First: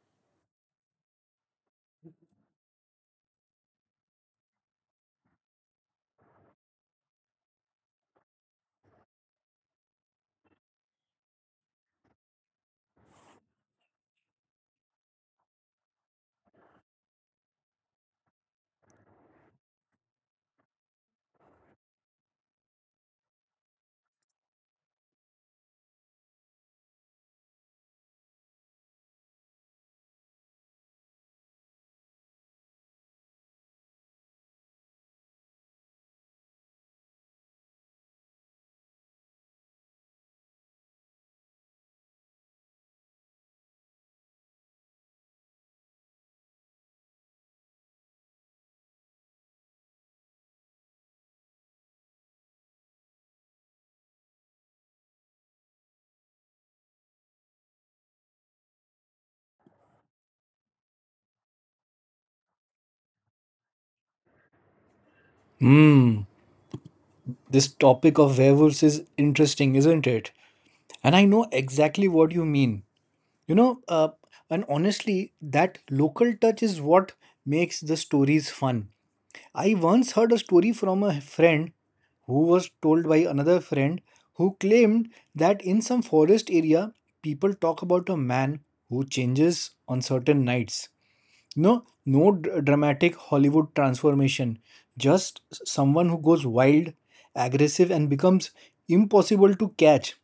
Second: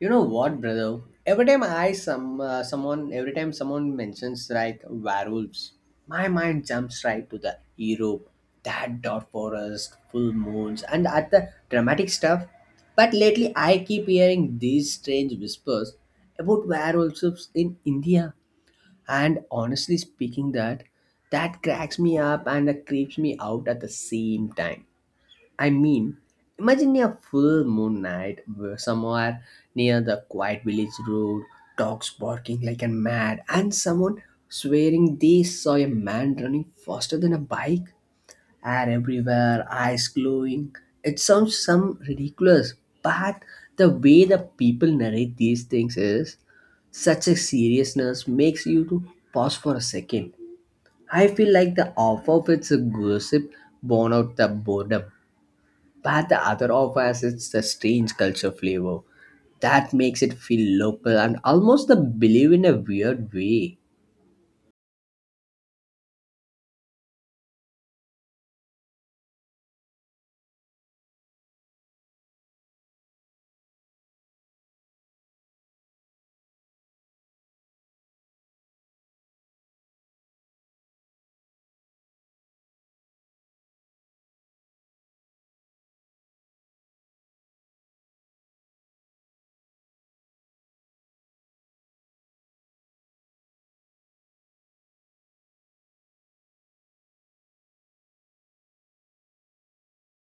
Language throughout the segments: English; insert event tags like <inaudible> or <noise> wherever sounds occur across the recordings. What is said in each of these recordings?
You know what, brother? Every time someone mentions like werewolves, my mind jumps right to the Europe, that dark forest, full moons, and at the dramatic stuff. But lately, I keep hearing these strange whispers about werewolves in India, and honestly speaking, that cracks me up and creeps me out at the same time. I mean, imagine a full moon night where somewhere near the quiet village road, dogs barking like a mad, and someone swearing they saw a man running faster than a bike. Hair everywhere, eyes glowing. It sounds some ridiculous, but the way the people narrate these things is such a seriousness makes you to pause for a second. I feel like the offer of it's a gossip born out the boredom. But the other offers it's the strange culture flavor that makes it feel local and almost the believe in a weird way. Hmm, this topic of werewolves is interesting, isn't it? And I know exactly what you mean. You know, uh, and honestly, that local touch is what makes the stories fun. I once heard a story from a friend who was told by another friend who claimed that in some forest area, people talk about a man who changes on certain nights. No, no dramatic Hollywood transformation. Just someone who goes wild, aggressive, and becomes impossible to catch.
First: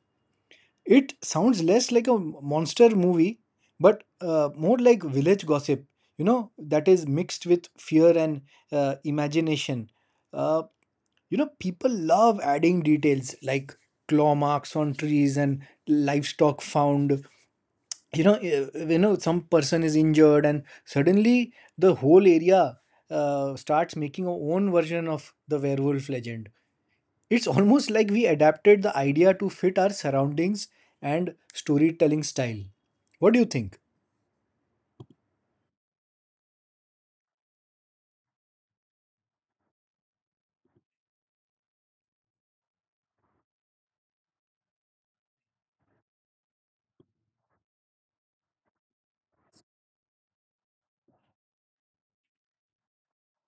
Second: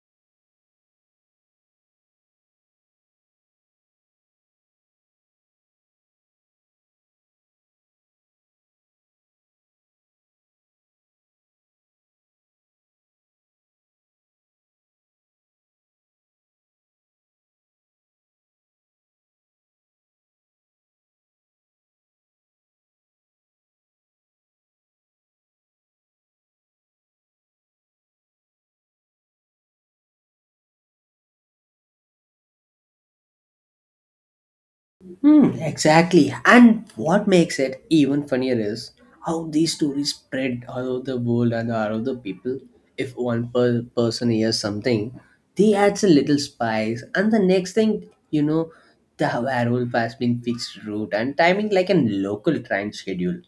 It sounds less like a monster movie, but more like village gossip, that is mixed with fear and imagination. Uh, people love adding details like claw marks on trees and livestock found. Some person is injured and suddenly the whole area starts making our own version of the werewolf legend. It's almost like we adapted the idea to fit our surroundings and storytelling style. What do you think? Hmm, exactly. And what makes it even funnier is how these stories spread all over the world and all over the people. If one person hears something, they adds a little spice, and the next thing you know, the werewolf has been fixed route and timing like a local train schedule.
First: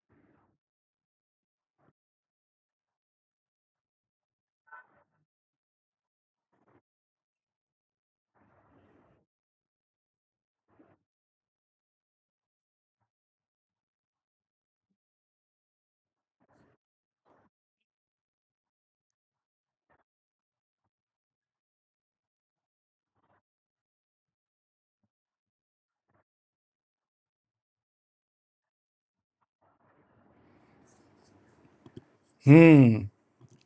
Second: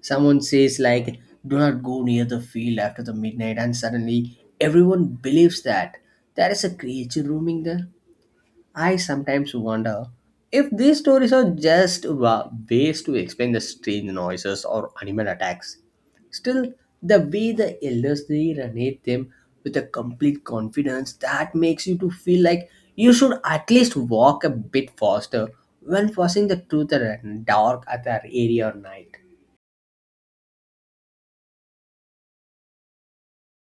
Someone says like do not go near the field after the midnight, and suddenly everyone believes that there is a creature roaming there. I sometimes wonder if these stories are just ways to explain the strange noises or animal attacks. Still, the way the elders they narrate them with a complete confidence that makes you to feel like you should at least walk a bit faster when facing the truth at dark at that area or night. Hmm.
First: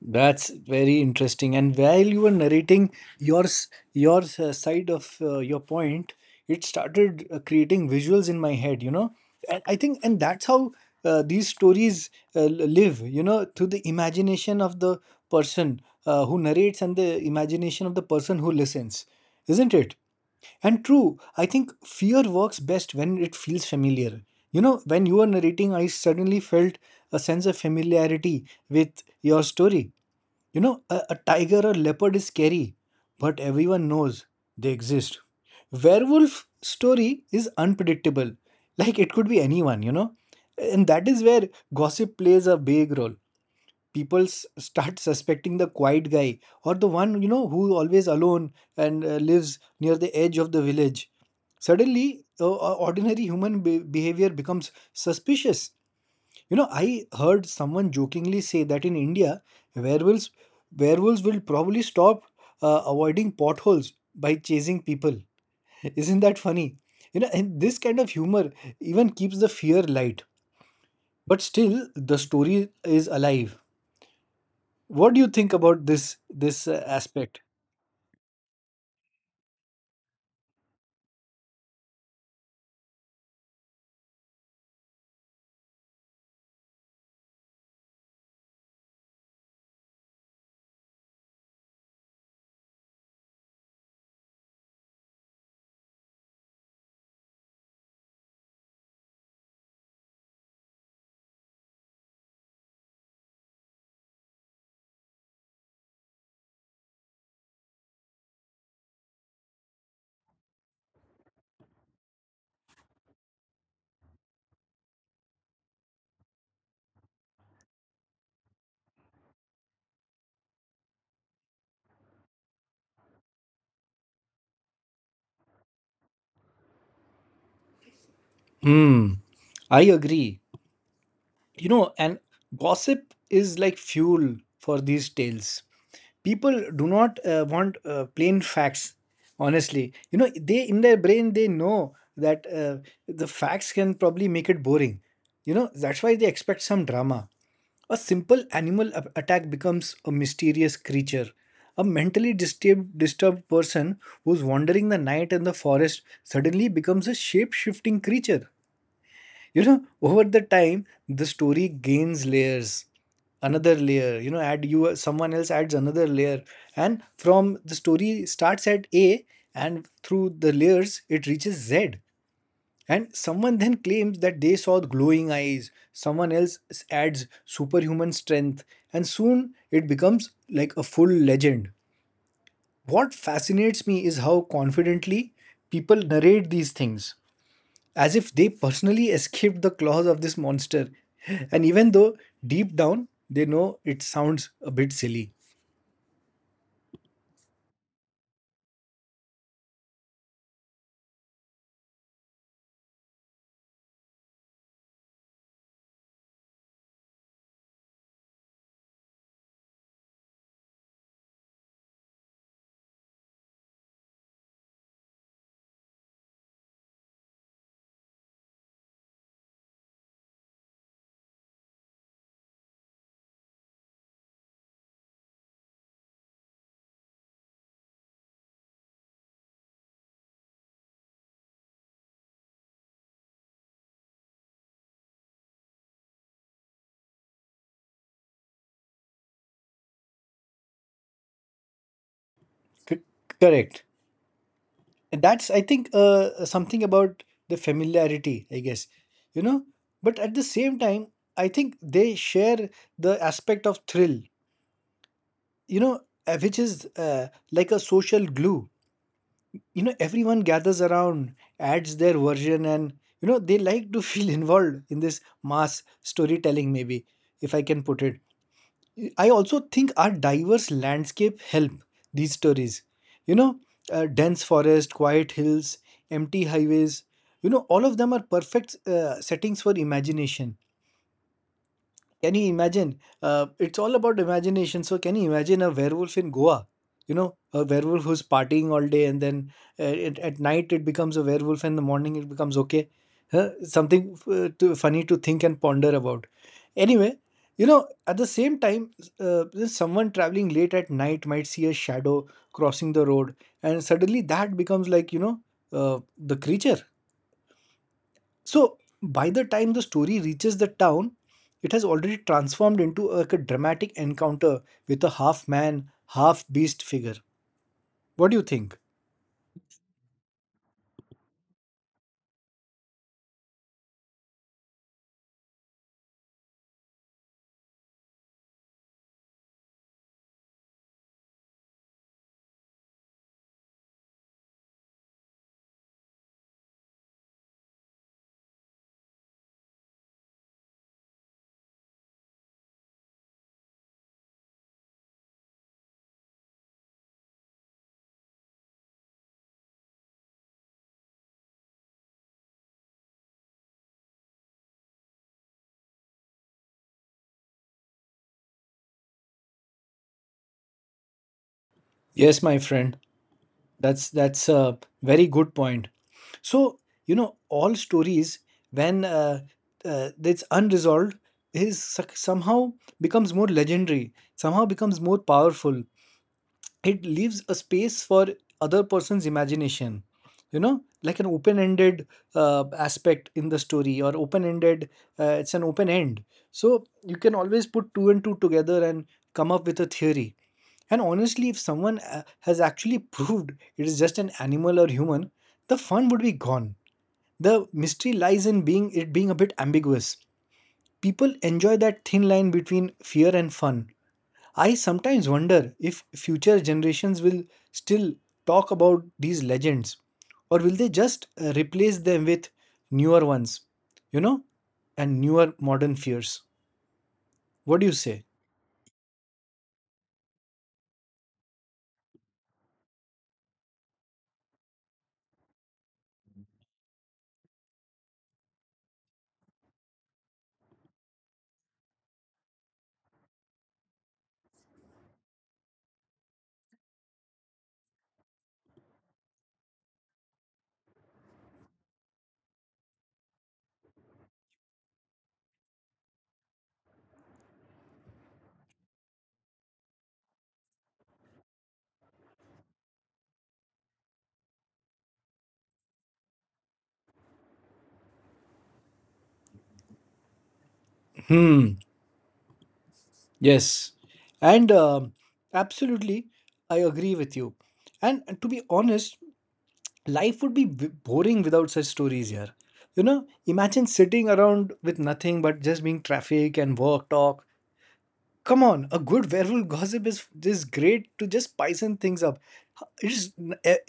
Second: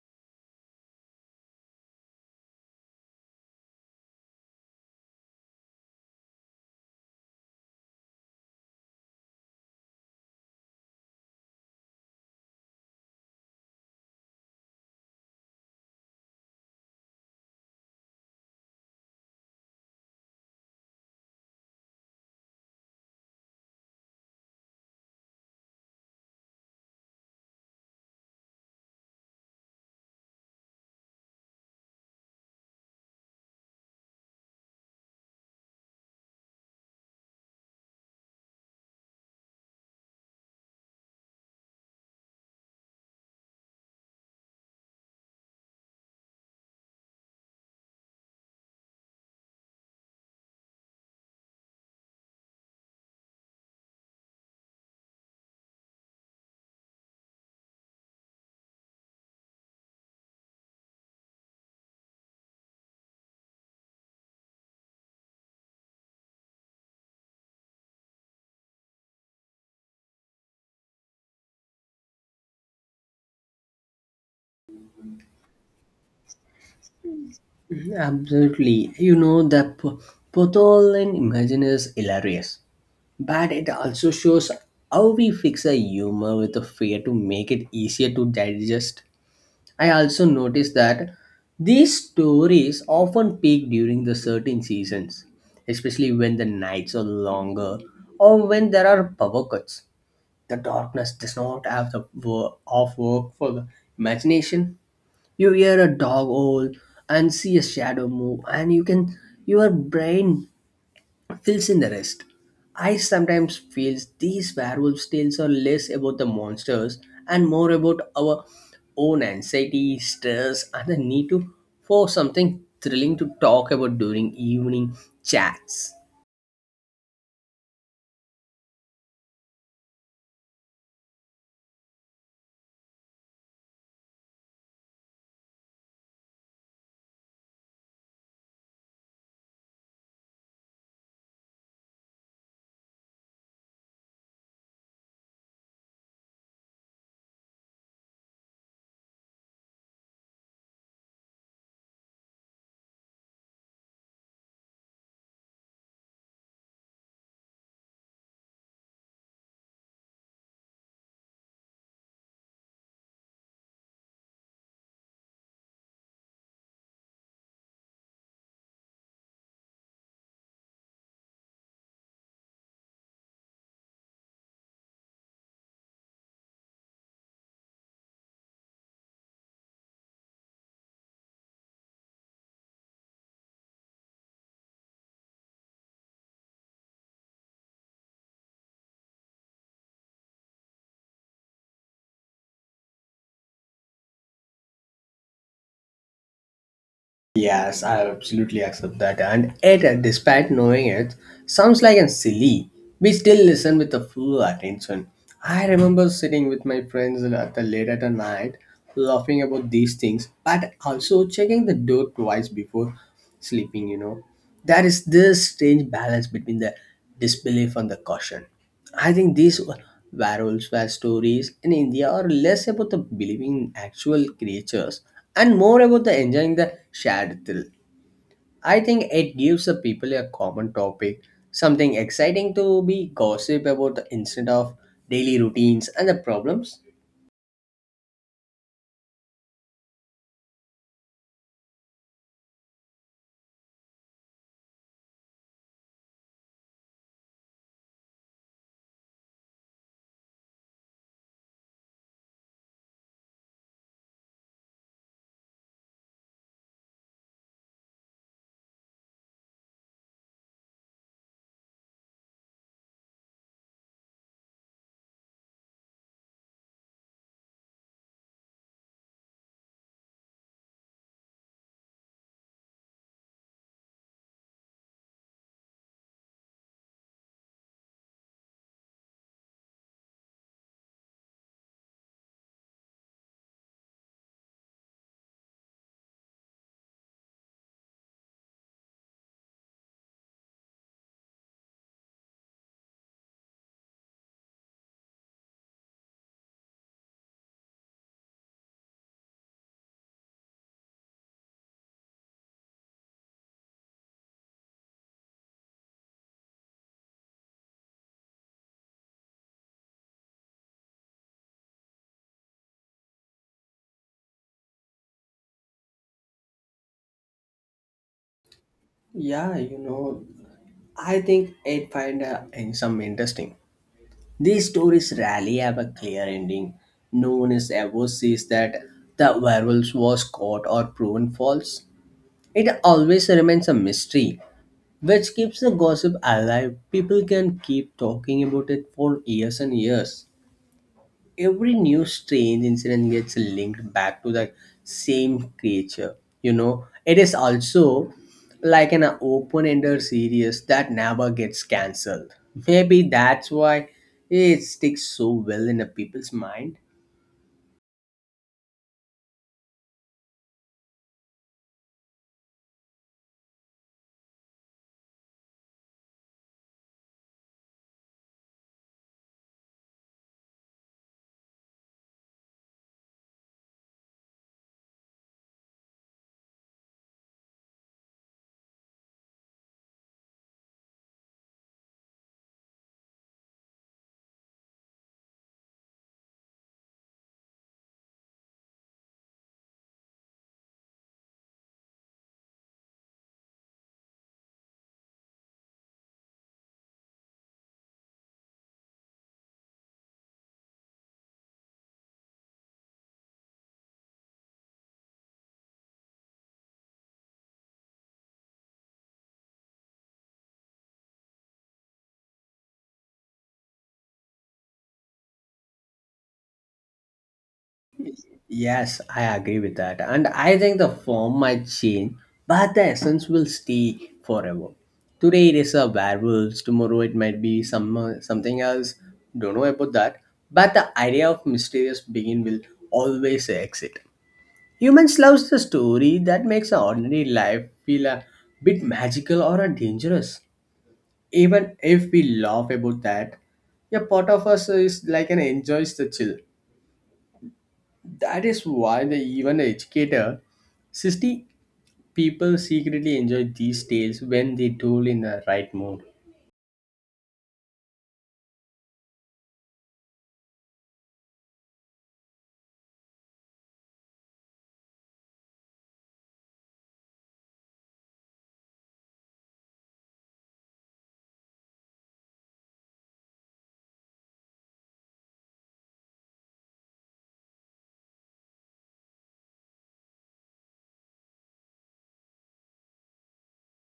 That's very interesting. And while you were narrating your side of your point, it started creating visuals in my head. You know, and I think, and that's how these stories uh, l- live. You know, through the imagination of the person who narrates and the imagination of the person who listens, isn't it? And true, I think fear works best when it feels familiar. You know, when you were narrating, I suddenly felt a sense of familiarity with your story. You know, a tiger or leopard is scary, but everyone knows they exist. Werewolf story is unpredictable. Like it could be anyone, you know? And that is where gossip plays a big role. People start suspecting the quiet guy or the one, you know, who always alone and lives near the edge of the village. Suddenly, ordinary human behavior becomes suspicious. You know, I heard someone jokingly say that in India, werewolves werewolves will probably stop avoiding potholes by chasing people. <laughs> Isn't that funny? You know, and this kind of humor even keeps the fear light. But still, the story is alive. What do you think about this aspect? Absolutely. You know, the Potholin imagine is hilarious, but it also shows how we fix a humor with a fear to make it easier to digest. I also noticed that these stories often peak during the certain seasons, especially when the nights are longer or when there are power cuts. The darkness does not have the of work for the imagination. You hear a dog howl and see a shadow move, and your brain fills in the rest. I sometimes feel these werewolf tales are less about the monsters and more about our own anxiety stress and the need to for something thrilling to talk about during evening chats. Hmm, I agree. You know, and gossip is like fuel for these tales. People do not want plain facts, honestly. You know, they in their brain they know that the facts can probably make it boring. You know, that's why they expect some drama. A simple animal attack becomes a mysterious creature. A mentally disturbed person who's wandering the night in the forest suddenly becomes a shape-shifting creature. You know, over the time, the story gains layers, another layer. You know, add you someone else adds another layer, and from the story starts at A, and through the layers it reaches Z. And someone then claims that they saw glowing eyes. Someone else adds superhuman strength, and soon it becomes like a full legend. What fascinates me is how confidently people narrate these things as if they personally escaped the claws of this monster. And even though deep down they know it sounds a bit silly. Yes, I absolutely accept that. And it, despite knowing it, sounds like a silly. We still listen with a full attention. I remember sitting with my friends at the late at the night, laughing about these things, but also checking the door twice before sleeping. You know, there is this strange balance between the disbelief on the caution. I think these werewolves were stories in India are less about the believing in actual creatures and more about the enjoying the shared thrill. I think it gives the people a common topic, something exciting to be gossip about the instead of daily routines and the problems. C- Correct. And that's, I think, something about the familiarity, I guess. You know? But at the same time, I think they share the aspect of thrill, you know, which is like a social glue. You know, everyone gathers around, adds their version, and you know they like to feel <laughs> involved in this mass storytelling, maybe, if I can put it. I also think our diverse landscape help these stories. You know, dense forest, quiet hills, empty highways. You know, all of them are perfect settings for imagination. Can you imagine? It's all about imagination. So, can you imagine a werewolf in Goa? You know, a werewolf who's partying all day, and then at night it becomes a werewolf, and in the morning it becomes okay. Huh? Something funny to think and ponder about. Anyway, you know, at the same time, someone traveling late at night might see a shadow crossing the road, and suddenly that becomes like, you know, the creature. So by the time the story reaches the town, it has already transformed into like a dramatic encounter with a half man, half beast figure. What do you think? Yeah, you know, I think it find in some interesting. These stories rarely have a clear ending. No one is ever says that the werewolf was caught or proven false. It always remains a mystery, which keeps the gossip alive. People can keep talking about it for years and years. Every new strange incident gets linked back to the same creature. You know, it is also like an open-ended series that never gets cancelled. Maybe that's why it sticks so well in the people's mind. Yes, my friend, that's a very good point. So you know, all stories when it's unresolved is somehow becomes more legendary, somehow becomes more powerful. It leaves a space for other person's imagination. You know, like an open-ended aspect in the story, or open-ended, it's an open end. So you can always put two and two together and come up with a theory. And honestly, if someone has actually <laughs> proved it is just an animal or human, the fun would be gone. The mystery lies in being, it being a bit ambiguous. People enjoy that thin line between fear and fun. I sometimes wonder if future generations will still talk about these legends, or will they just replace them with newer ones, you know, and newer modern fears. What do you say? Yes, I agree with that. And I think the form might change, but the essence will stay forever. Today it is a werewolves, tomorrow it might be something else. Don't know about that. But the idea of mysterious begin will always exit. Humans loves the story that makes our ordinary life feel a bit magical or a dangerous. Even if we laugh about that, a part of us is like an enjoys the chill. That is why the even the educator, 60 people secretly enjoy these tales when they told in the right mood. Hmm, yes. And absolutely, I agree with you. And to be honest, life would be boring without such stories here. You know, imagine sitting around with nothing but just being traffic and work talk. Come on, a good werewolf gossip is great to just spicing things up. It's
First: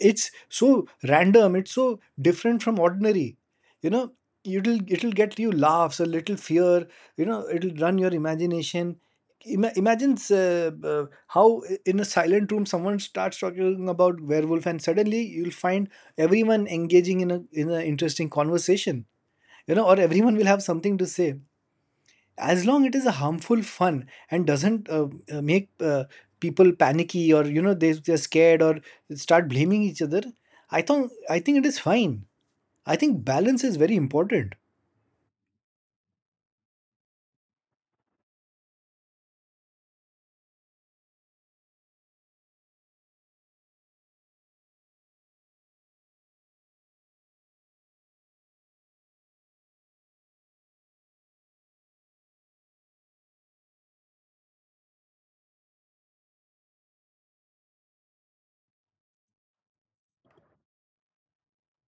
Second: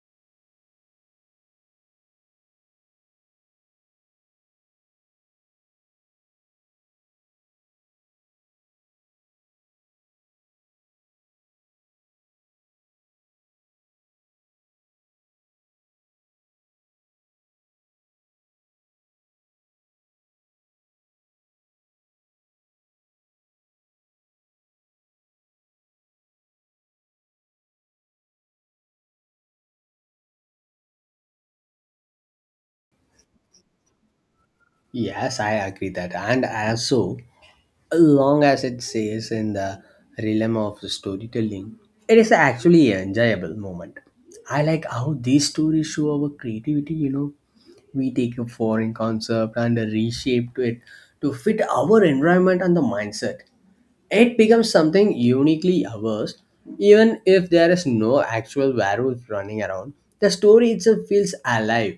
it's so random. It's so different from ordinary. You know, it'll get you laughs, a little fear. You know, it'll run your imagination. Imagine how in a silent room someone starts talking about werewolf, and suddenly you'll find everyone engaging in a in an interesting conversation. You know, or everyone will have something to say as long it is a harmful fun and doesn't make people panicky, or you know they're scared or start blaming each other. I think it is fine. I think balance is very important. Yes, I agree that, and also, long as it says in the realm of storytelling, it is actually an enjoyable moment. I like how these stories show our creativity. You know, we take a foreign concept and reshape it to fit our environment and the mindset. It becomes something uniquely ours, even if there is no actual werewolf running around. The story itself feels alive.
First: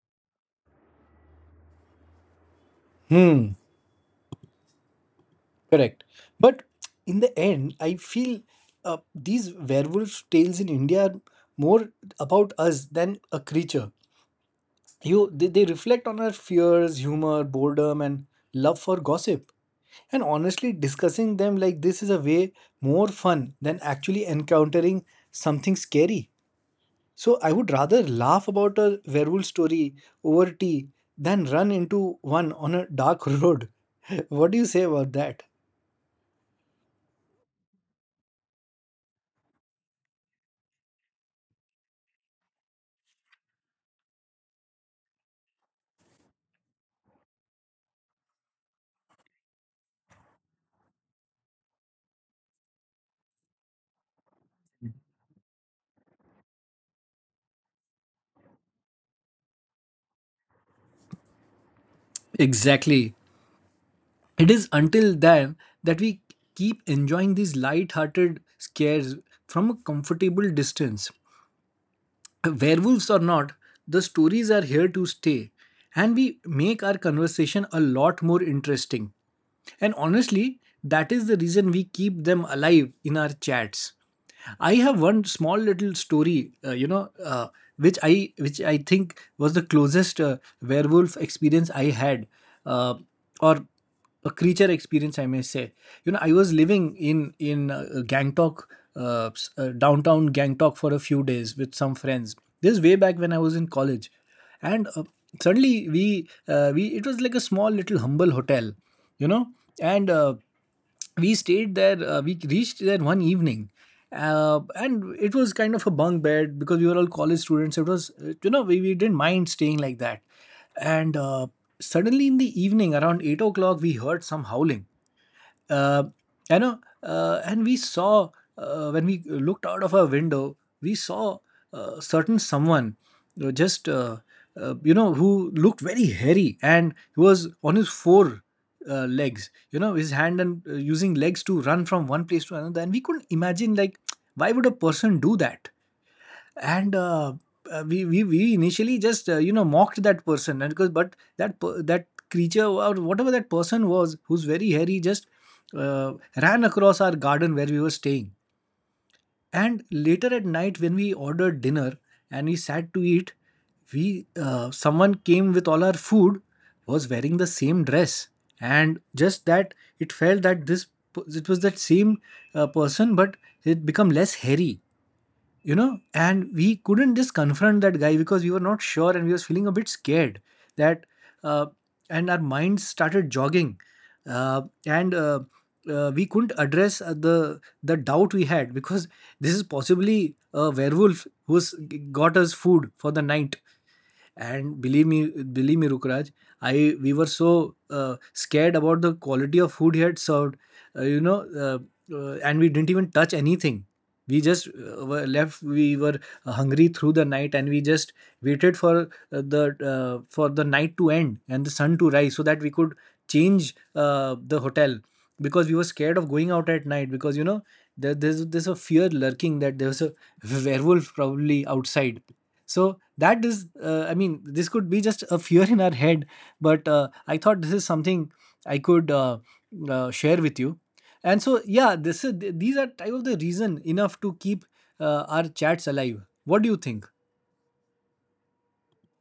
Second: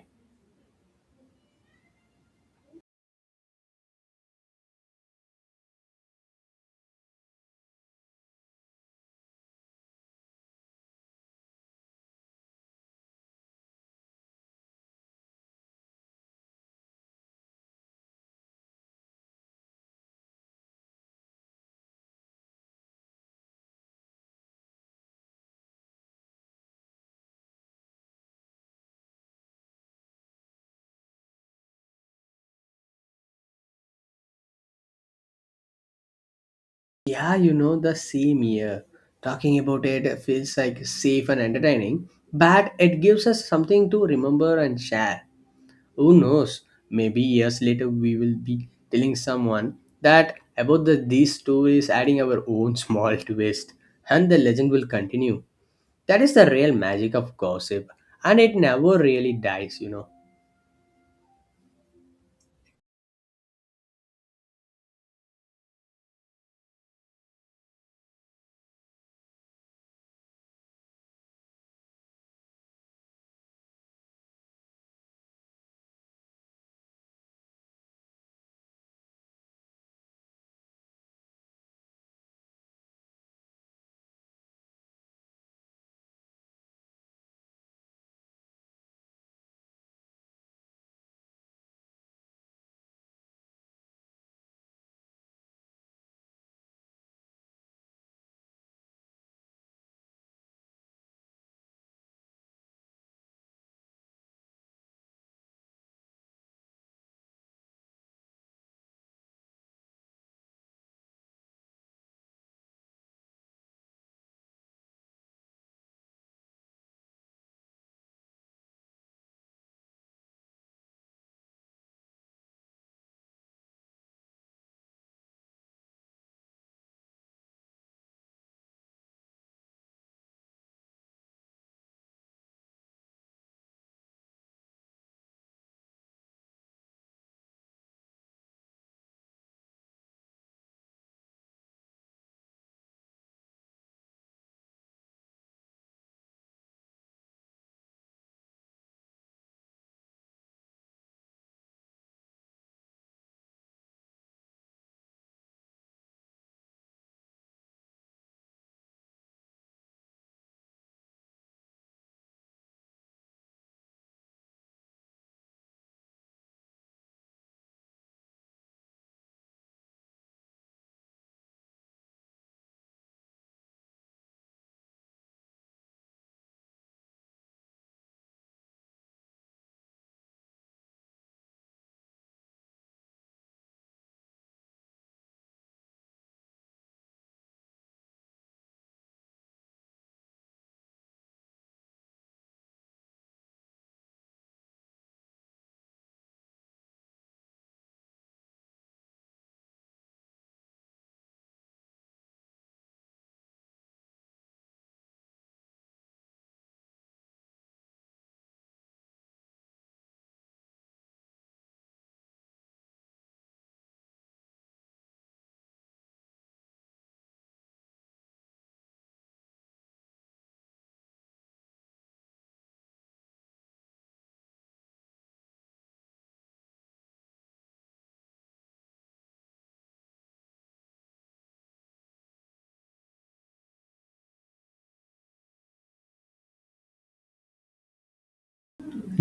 Hmm, correct. But in the end I feel, these werewolf tales in india are more about us than a creature. You they reflect on our fears, humor, boredom, and love for gossip. And honestly, discussing them like this is a way more fun than actually encountering something scary. So I would rather laugh about a werewolf story over tea than run into one on a dark <laughs> road. What do you say about that? Yeah, you know, the same year. Talking about it feels like safe and entertaining, but it gives us something to remember and share. Who knows? Maybe years later we will be telling someone that about these stories, adding our own small twist, and the legend will continue. That is the real magic of gossip, and it never really dies. Exactly. It is until then that we keep enjoying these light hearted scares from a comfortable distance. Werewolves or not, the stories are here to stay, and we make our conversation a lot more interesting. And honestly, that is the reason we keep them alive in our chats. I have one small little story, which I think was the closest werewolf experience I had, uh, or a creature experience, I may say. You know, I was living in Gangtok, downtown Gangtok, for a few days with some friends. This way back when I was in college, and suddenly we it was like a small little humble hotel, you know. And we stayed there, we reached there one evening, and it was kind of a bunk bed because we were all college students. It was, you know, we didn't mind staying like that. And suddenly in the evening around 8 o'clock we heard some howling. uh, and we saw, when we looked out of our window, we saw certain someone, you know, just you know, who looked very hairy, and he was on his four legs. You know, his hand and using legs to run from one place to another, and we couldn't imagine like why would a person do that? And we initially just mocked that person. And because, but that creature, or whatever that person was, who's very hairy, just uh, ran across our garden where we were staying. And later at night when we ordered dinner and we sat to eat, we someone came with all our food, was wearing the same dress. And just that, it felt that it was that same person, but it become less hairy. You know, and we couldn't just confront that guy because we were not sure, and we was feeling a bit scared, that uh, and our minds started jogging. And we couldn't address the doubt we had, because this is possibly a werewolf who's got us food for the night. And believe me, believe me, Rukraj, I we were so scared about the quality of food he had served. Uh, you know uh, uh, and we didn't even touch anything. We just were left we were hungry through the night, and we just waited uh, the for the night to end and the sun to rise so that we could change the hotel, because we were scared of going out at night, because, you know, there's a fear lurking that there's a <laughs> werewolf probably outside. So that is, I mean, this could be just a fear in our head. But I thought this is something I could share with you. And so, yeah, these are type of the reason enough to keep our chats alive. What do you think?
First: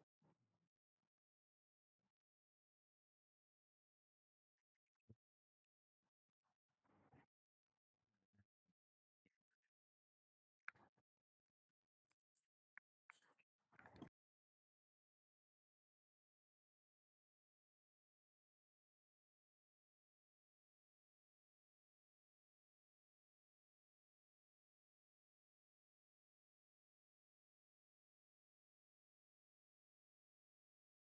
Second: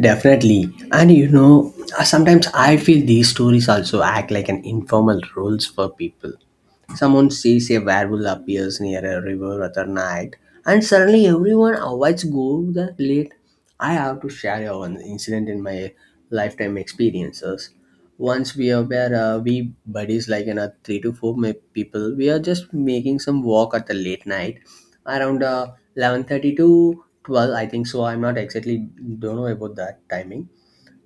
Definitely. And sometimes I feel these stories also act like an informal rules for people. Someone sees a werewolf appears near a river at a night, and suddenly everyone avoids go that late. I have to share one incident in my lifetime experiences. Once we are where we buddies like another three to four people, we are just making some walk at the late night, around 11:30 to 12. I think so. I'm not exactly don't know about that timing.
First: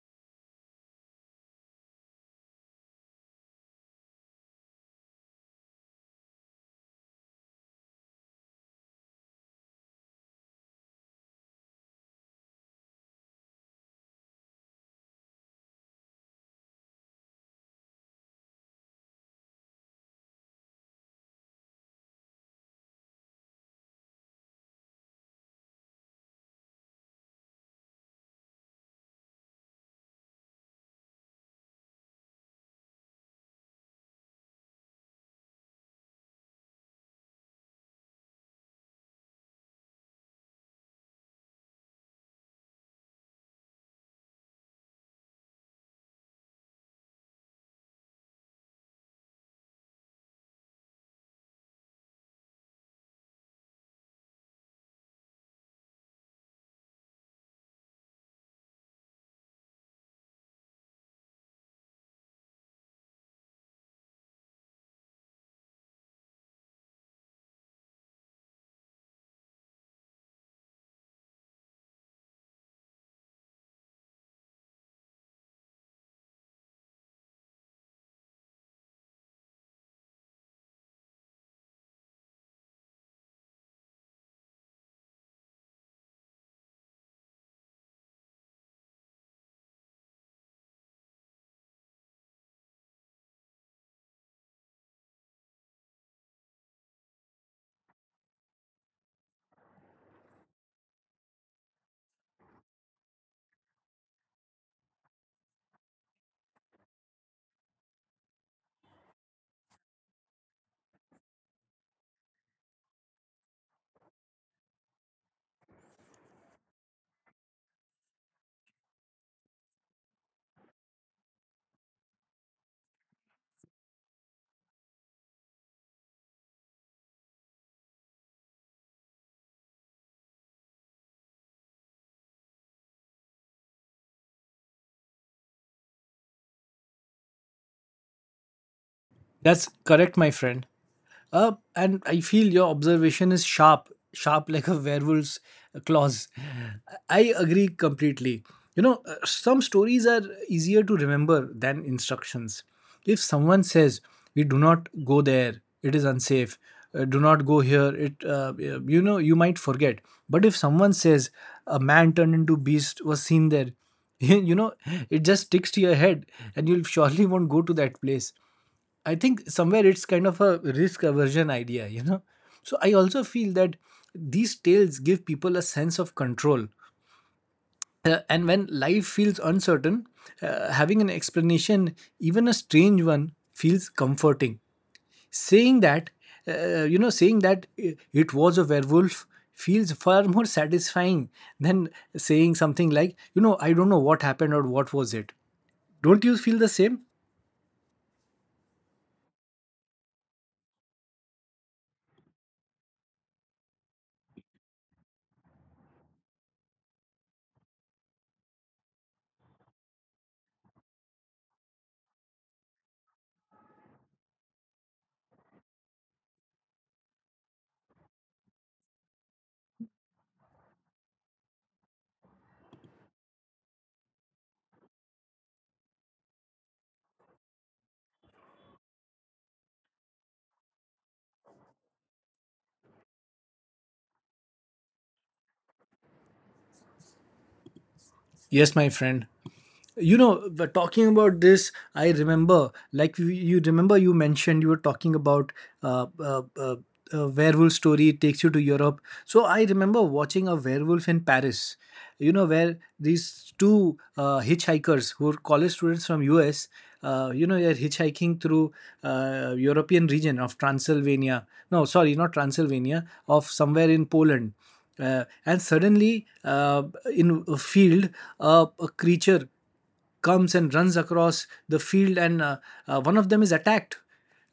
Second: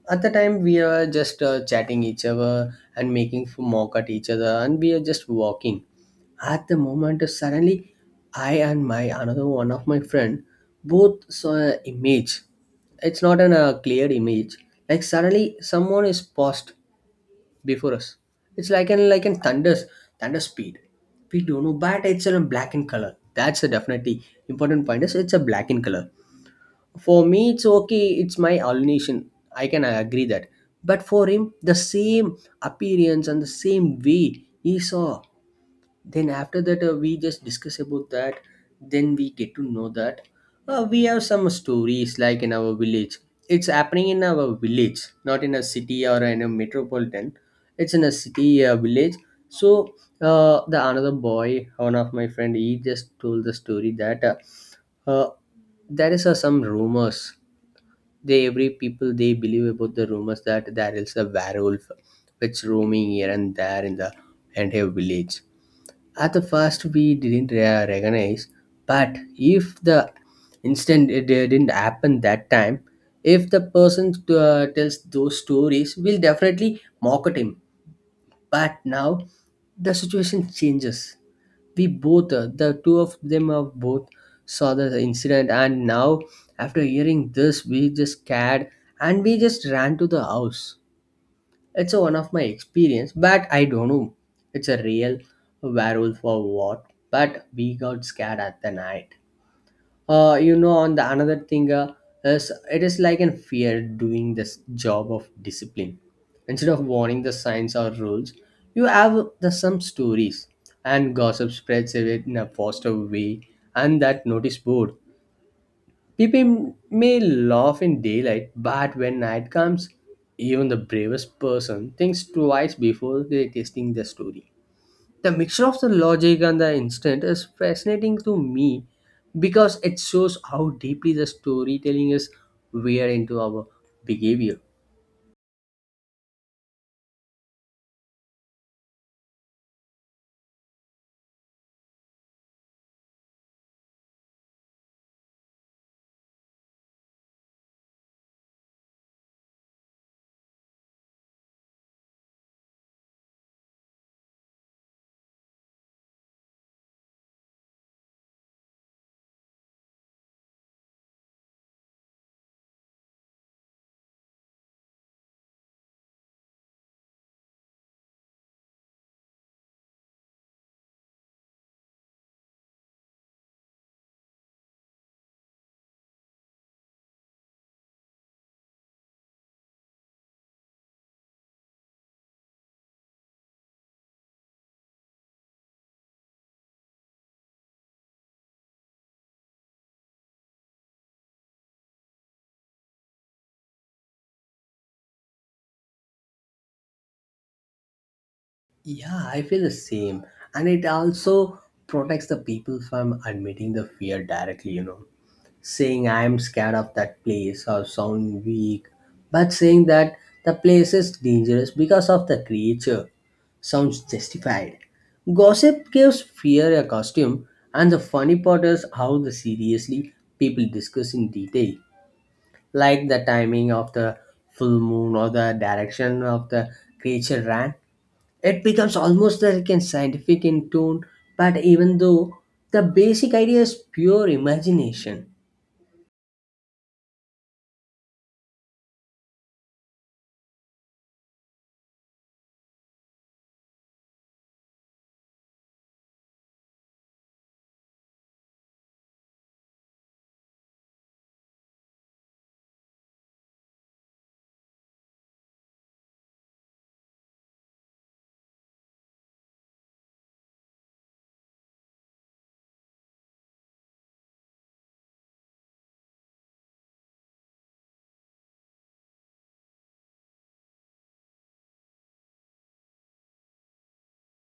At the time we are just chatting each other and making mock at each other, and we are just walking. At the moment suddenly I and my another one of my friend both saw an image. It's not an clear image, like suddenly someone is paused before us. It's like an thunder speed. We don't know, but it's a black in color. That's a definitely important point. Is it's a black in color. For me, it's okay. It's my alienation. I can agree that. But for him, the same appearance and the same way he saw. Then after that we just discuss about that. Then we get to know that we have some stories like in our village. It's happening in our village, not in a city or in a metropolitan. It's in a city village. So the another boy one of my friend he just told the story that uh, there is some rumors. They every people they believe about the rumors that there is a werewolf which roaming here and there in the entire village. At the first we didn't recognize, but if the incident it didn't happen that time, if the person tells those stories, we'll definitely mock at him. But now the situation changes. We both the two of them are both saw the incident, and now after hearing this we just scared, and we just ran to the house. It's a one of my experience, but I don't know. It's a real werewolf or what? But we got scared at the night. On the another thing is it is like in fear doing this job of discipline. Instead of warning the signs or rules, you have the some stories, and gossip spreads it in a faster way and that notice board. People may laugh in daylight, but when night comes, even the bravest person thinks twice before they testing the story. The mixture of the logic and the instinct is fascinating to me because it shows how deeply the storytelling is weaved into our behavior. That's correct, my friend. And I feel your observation is sharp, sharp like a werewolf's claws. I agree completely. You know, some stories are easier to remember than instructions. If someone says, "We do not go there; it is unsafe. Do not go here." You might forget. But if someone says, "A man turned into beast was seen there," <laughs> you know, it just sticks to your head, and you'll <laughs> surely won't go to that place. I think somewhere it's kind of a risk aversion idea. So I also feel that these tales give people a sense of control. And when life feels uncertain, having an explanation, even a strange one, feels comforting. Saying that, saying that it was a werewolf feels far <laughs> more satisfying than saying something like, I don't know what happened or what was it. Don't you feel the same? Yeah, I feel the same, and it also protects the people from admitting the fear directly. Saying I'm scared of that place or sound weak, but saying that the place is dangerous because of the creature sounds justified. Gossip gives fear a costume, and the funny part is how the seriously people discuss in detail, like the timing of the full moon or the direction of the creature ran. It becomes almost like a scientific in tone, but even though the basic idea is pure imagination. Yes, my friend. But talking about this, I remember, like, you remember you mentioned you were talking about uh, uh, uh, a werewolf story takes you to Europe. So I remember watching A Werewolf in Paris, you know, where these two hitchhikers who were college students from us, they're hitchhiking through European region of Transylvania. No, sorry, not Transylvania, of somewhere in Poland. And suddenly, in a field, a creature comes and runs across the field, and one of them is attacked.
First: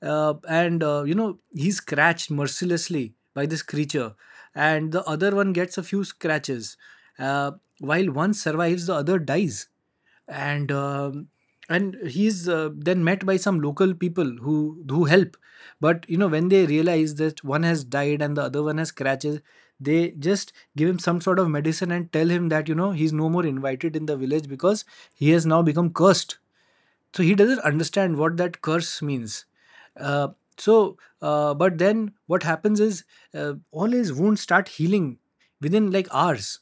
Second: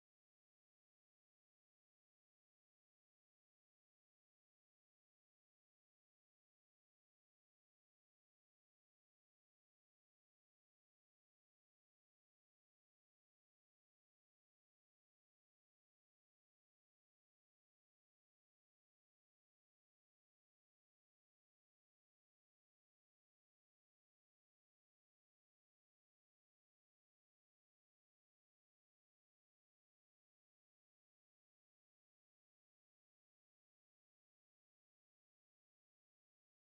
And he's scratched mercilessly by this creature, and the other one gets a few scratches. uh, while one survives, the other dies, and um and he's then met by some local people who help. But you know, when they realize that one has died and the other one has scratches, they just give him some sort of medicine and tell him that, he's no more invited in the village because he has now become cursed. So he doesn't understand what that curse means. uh, so but then what happens is, all his wounds start healing within like hours.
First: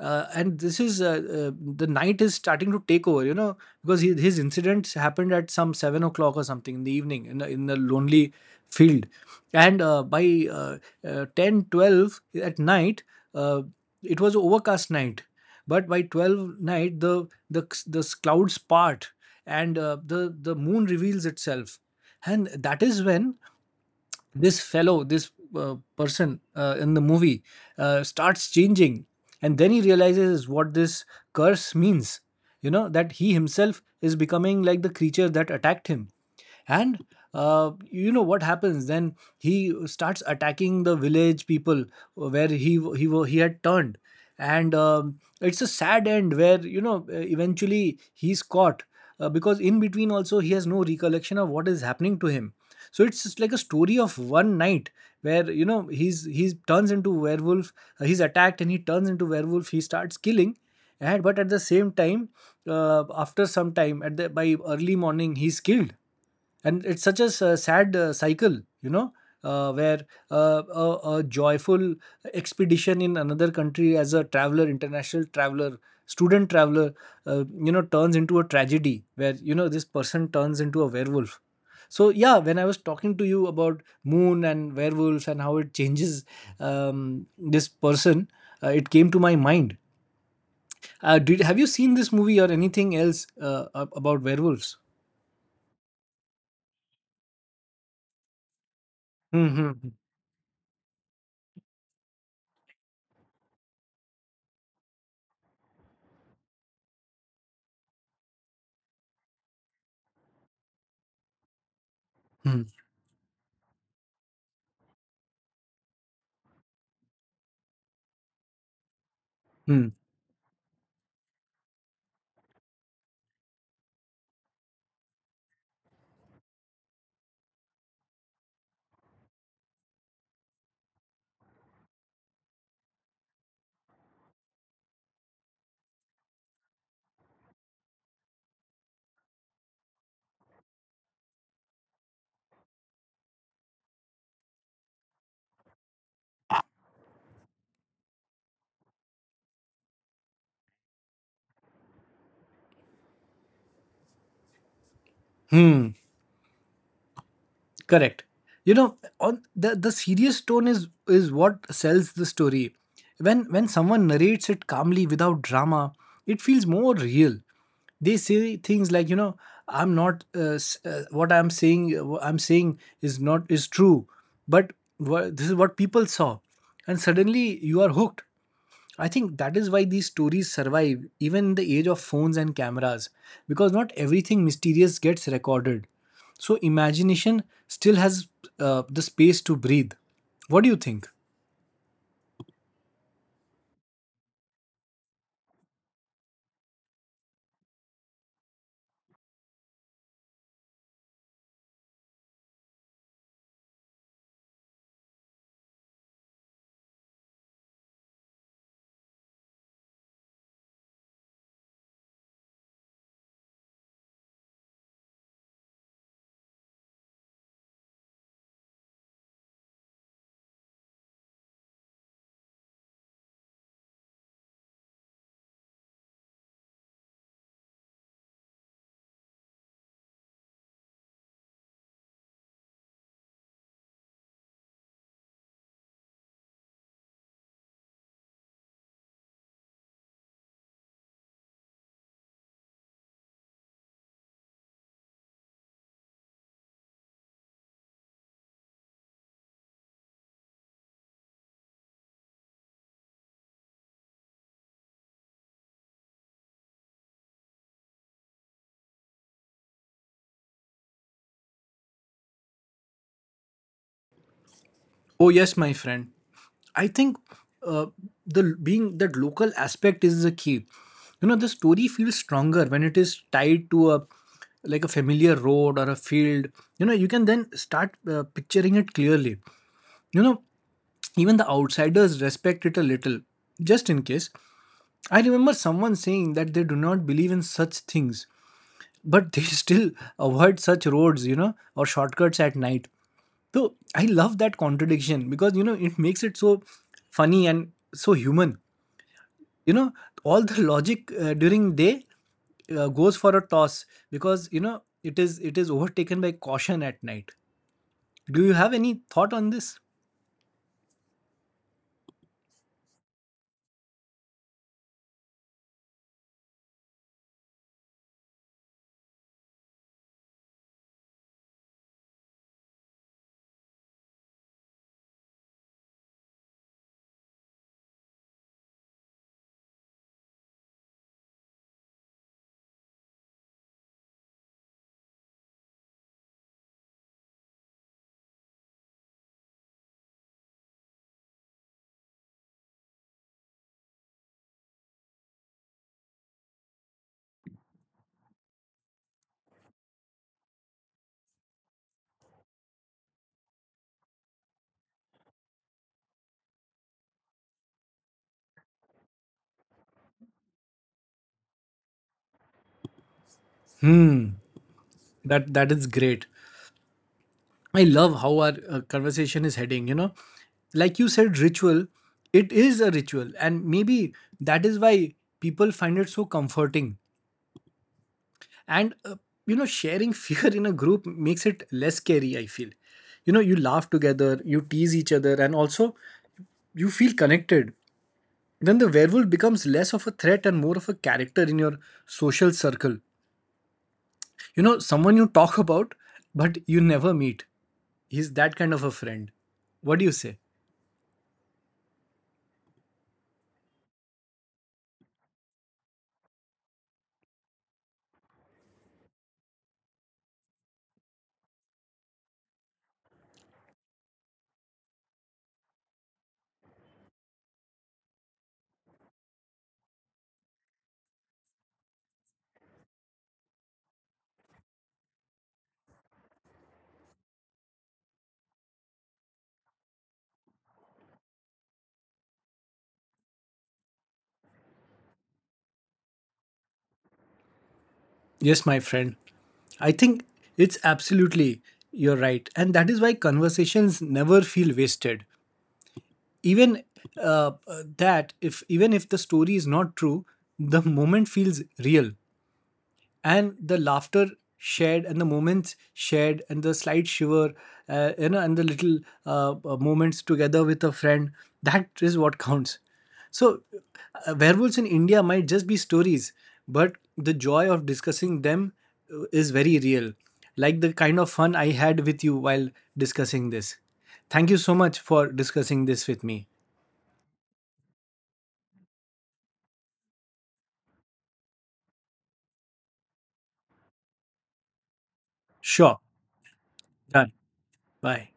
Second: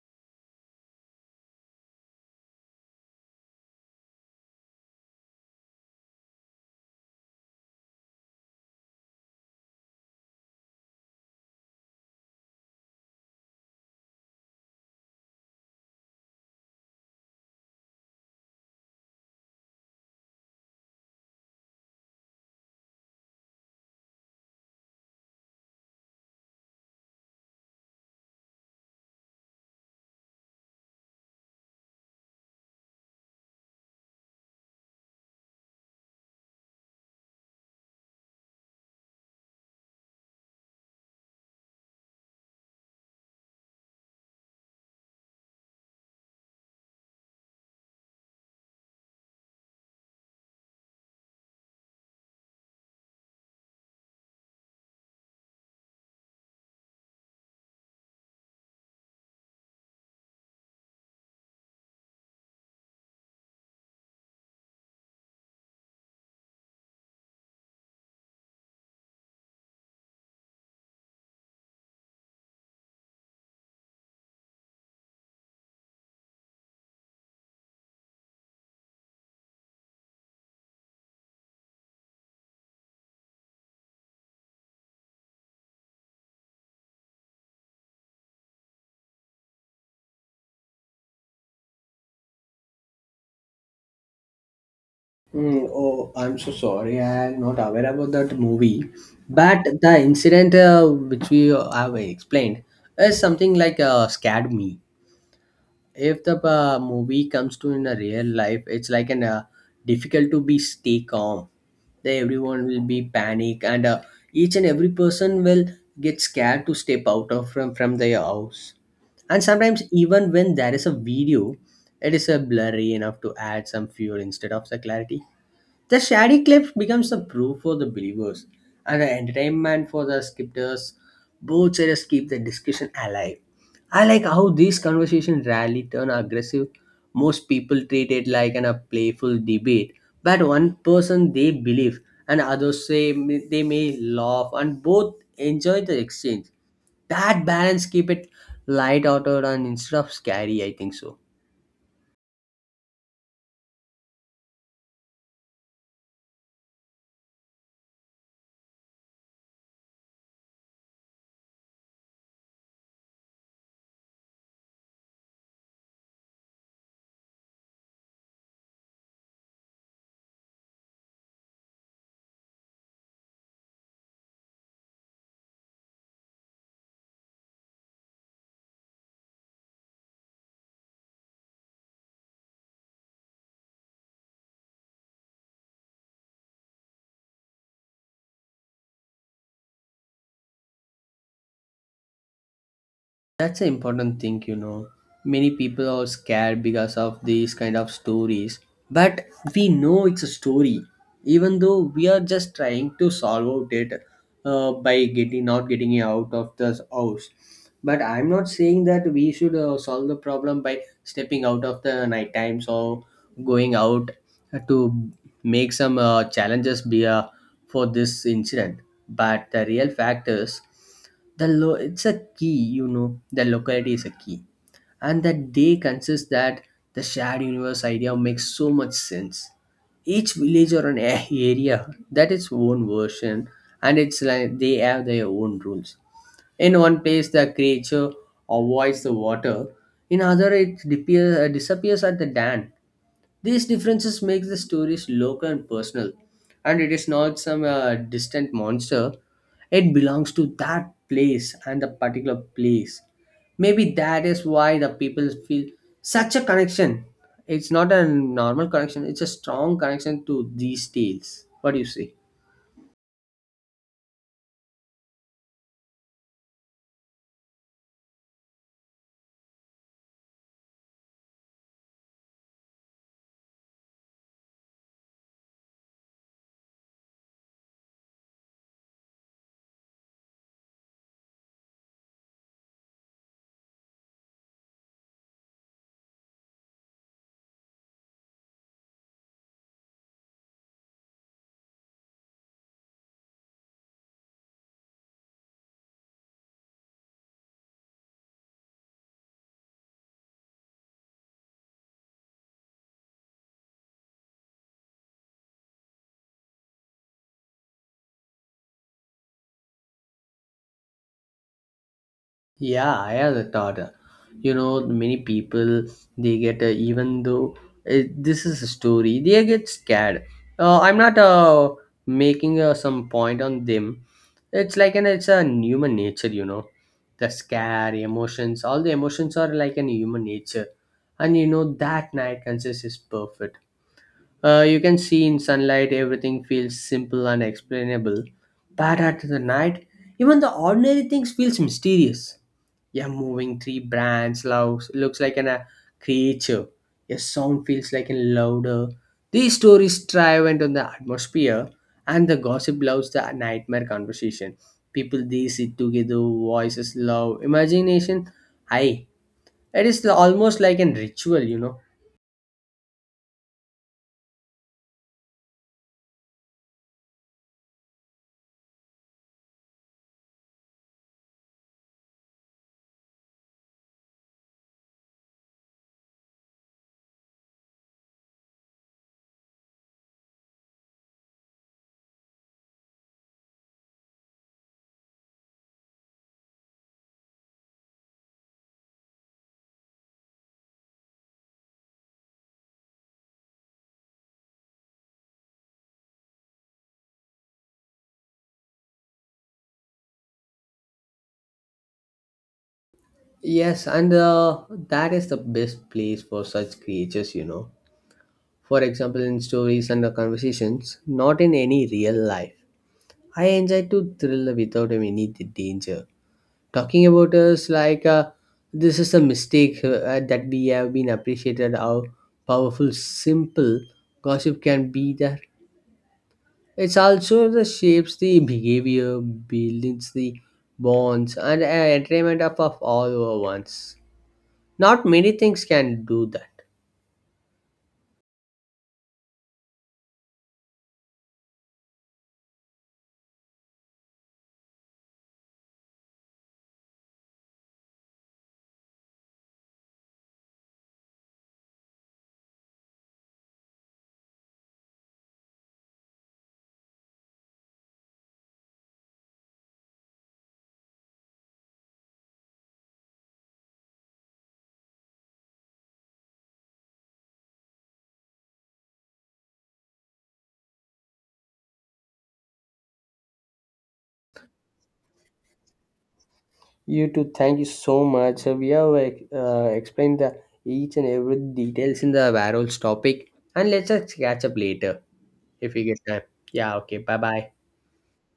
Uh, and this is uh, uh, the night is starting to take over, you know, because his incidents happened at some 7 o'clock or something in the evening, in a lonely field. And by 10, 12 at night, uh, it was overcast night. But by 12 night, the clouds part, and the moon reveals itself. And that is when this person, in the movie, starts changing. And then he realizes what this curse means, that he himself is becoming like the creature that attacked him. And you know what happens then, he starts attacking the village people where he had turned. And it's a sad end where, you know, eventually he's caught, because in between also he has no recollection of what is happening to him. So it's just like a story of one night where, you know, he turns into werewolf. He's attacked and he turns into werewolf, he starts killing. And but at the same time, after some time, at the by early morning, he's killed. And it's such a sad cycle, you know, where a joyful expedition in another country as a traveler, international traveler, student traveler, turns into a tragedy where, you know, this person turns into a werewolf. So, yeah, when I was talking to you about moon and werewolves and how it changes, um, this person, it came to my mind. Did Have you seen this movie or anything else about werewolves? Mm, oh, I'm so sorry. I'm not aware about that movie. Hmm. But Hmm. the incident which we have explained is something like scared me. If the movie comes to in a real life, it's like an difficult to be stay calm. Then Hmm. everyone will be panic, and each and every person will get scared to step out of from their house. And sometimes Hmm. even when there is a video, it is a blurry enough to add some fuel instead of the clarity. The shady cliff becomes a proof for the believers and the entertainment for the skeptics. Both sides keep the discussion alive. I like how these conversations rarely turn aggressive. Most people treat it like a playful debate, but one person they believe and others say they may laugh and both enjoy the exchange. That balance keep it light-hearted and instead of scary, I think so. Hmm. Correct. You know, on the serious tone is what sells the story. When someone narrates it calmly without drama, it feels more real. They say things like, you know, I'm not, what I'm saying. I'm saying is not, is true, but this is what people saw, and suddenly you are hooked. I think that is why these stories survive even in the age of phones and cameras, because not everything mysterious gets recorded. So imagination still has the space to breathe. What do you think? That's an important thing. Many people are scared because of these kind of stories, but we know it's a story, even though we are just trying to solve out it by getting not getting out of the house. But I'm not saying that we should solve the problem by stepping out of the night times or going out to make some challenges for this incident. But the real fact is the it's a key, you know, the locality is a key, and that they consist that the shared universe idea makes so much sense. Each village or an area that its own version, and it's like they have their own rules. In one place the creature avoids the water, in other it disappears at the dam. These differences make the stories local and personal, and it is not some distant monster. It belongs to that place and the particular place. Maybe that is why the people feel such a connection. It's not a normal connection, it's a strong connection to these tales. What do you say? Oh yes, my friend. I think, uh, the being that local aspect is the key. You know, the story feels stronger when it is tied to a familiar road or a field. You know, you can then start picturing it clearly. You know, even the outsiders respect it a little, just in case. I remember someone saying that they do not believe in such things, but they <laughs> still avoid such roads, you know, or shortcuts at night. So I love that contradiction because, you know, it makes it so funny and so human. You know, all the logic during day goes for a toss because, you know, it is overtaken by caution at night. Do you have any thought on this? Yeah, I have a thought. You know, many people they get even though this is a story, they get scared. I'm not making some point on them. It's like an it's a human nature. The scare, emotions, all the emotions are like an human nature, and you know that night consists is perfect. You can see in sunlight everything feels simple and explainable, but at the night, even the ordinary things feels mysterious. Yeah, moving three brands looks like a creature. A sound feels like a louder. These stories thrive into the atmosphere, and the gossip loves the nightmare conversation. People they sit together, voices loud, imagination high. It is almost like a ritual. Hmm, that is great. I love how our conversation is heading. You know, like you said, ritual, it is a ritual. And maybe that is why people find it so comforting. And, you know, sharing <laughs> fear in a group makes it less scary, I feel. You know, you laugh together, you tease each other, and also you feel connected. Then the werewolf becomes less of a threat and more of a character in your social circle. You know, someone you talk about, but you never meet. He's that kind of a friend. What do you say? Yes, and that is the best place for such creatures. For example, in stories and the conversations, not in any real life. I enjoy to thrill without any danger. Talking about us like this is a mistake that we have been appreciated how powerful simple gossip can be there. It's also the shapes the behavior, builds the bonds and entertainment of all our ones. Not many things can do that. Yes, my friend. I think it's absolutely you're right. And that is why conversations never feel wasted. Even even if the story is not true, the moment feels real, and the laughter shared, and the moments shared, and the slight shiver, and the little moments together with a friend, that is what counts. So, werewolves in India might just be stories, but the joy of discussing them is very real, like the kind of fun I had with you while discussing this. Thank you so much for discussing this with me. You too. Thank you so much. We have explained the each and every details in the Varol's topic, and let's just catch up later. If you get Sure. time. Yeah, okay. Bye Done. bye. Bye.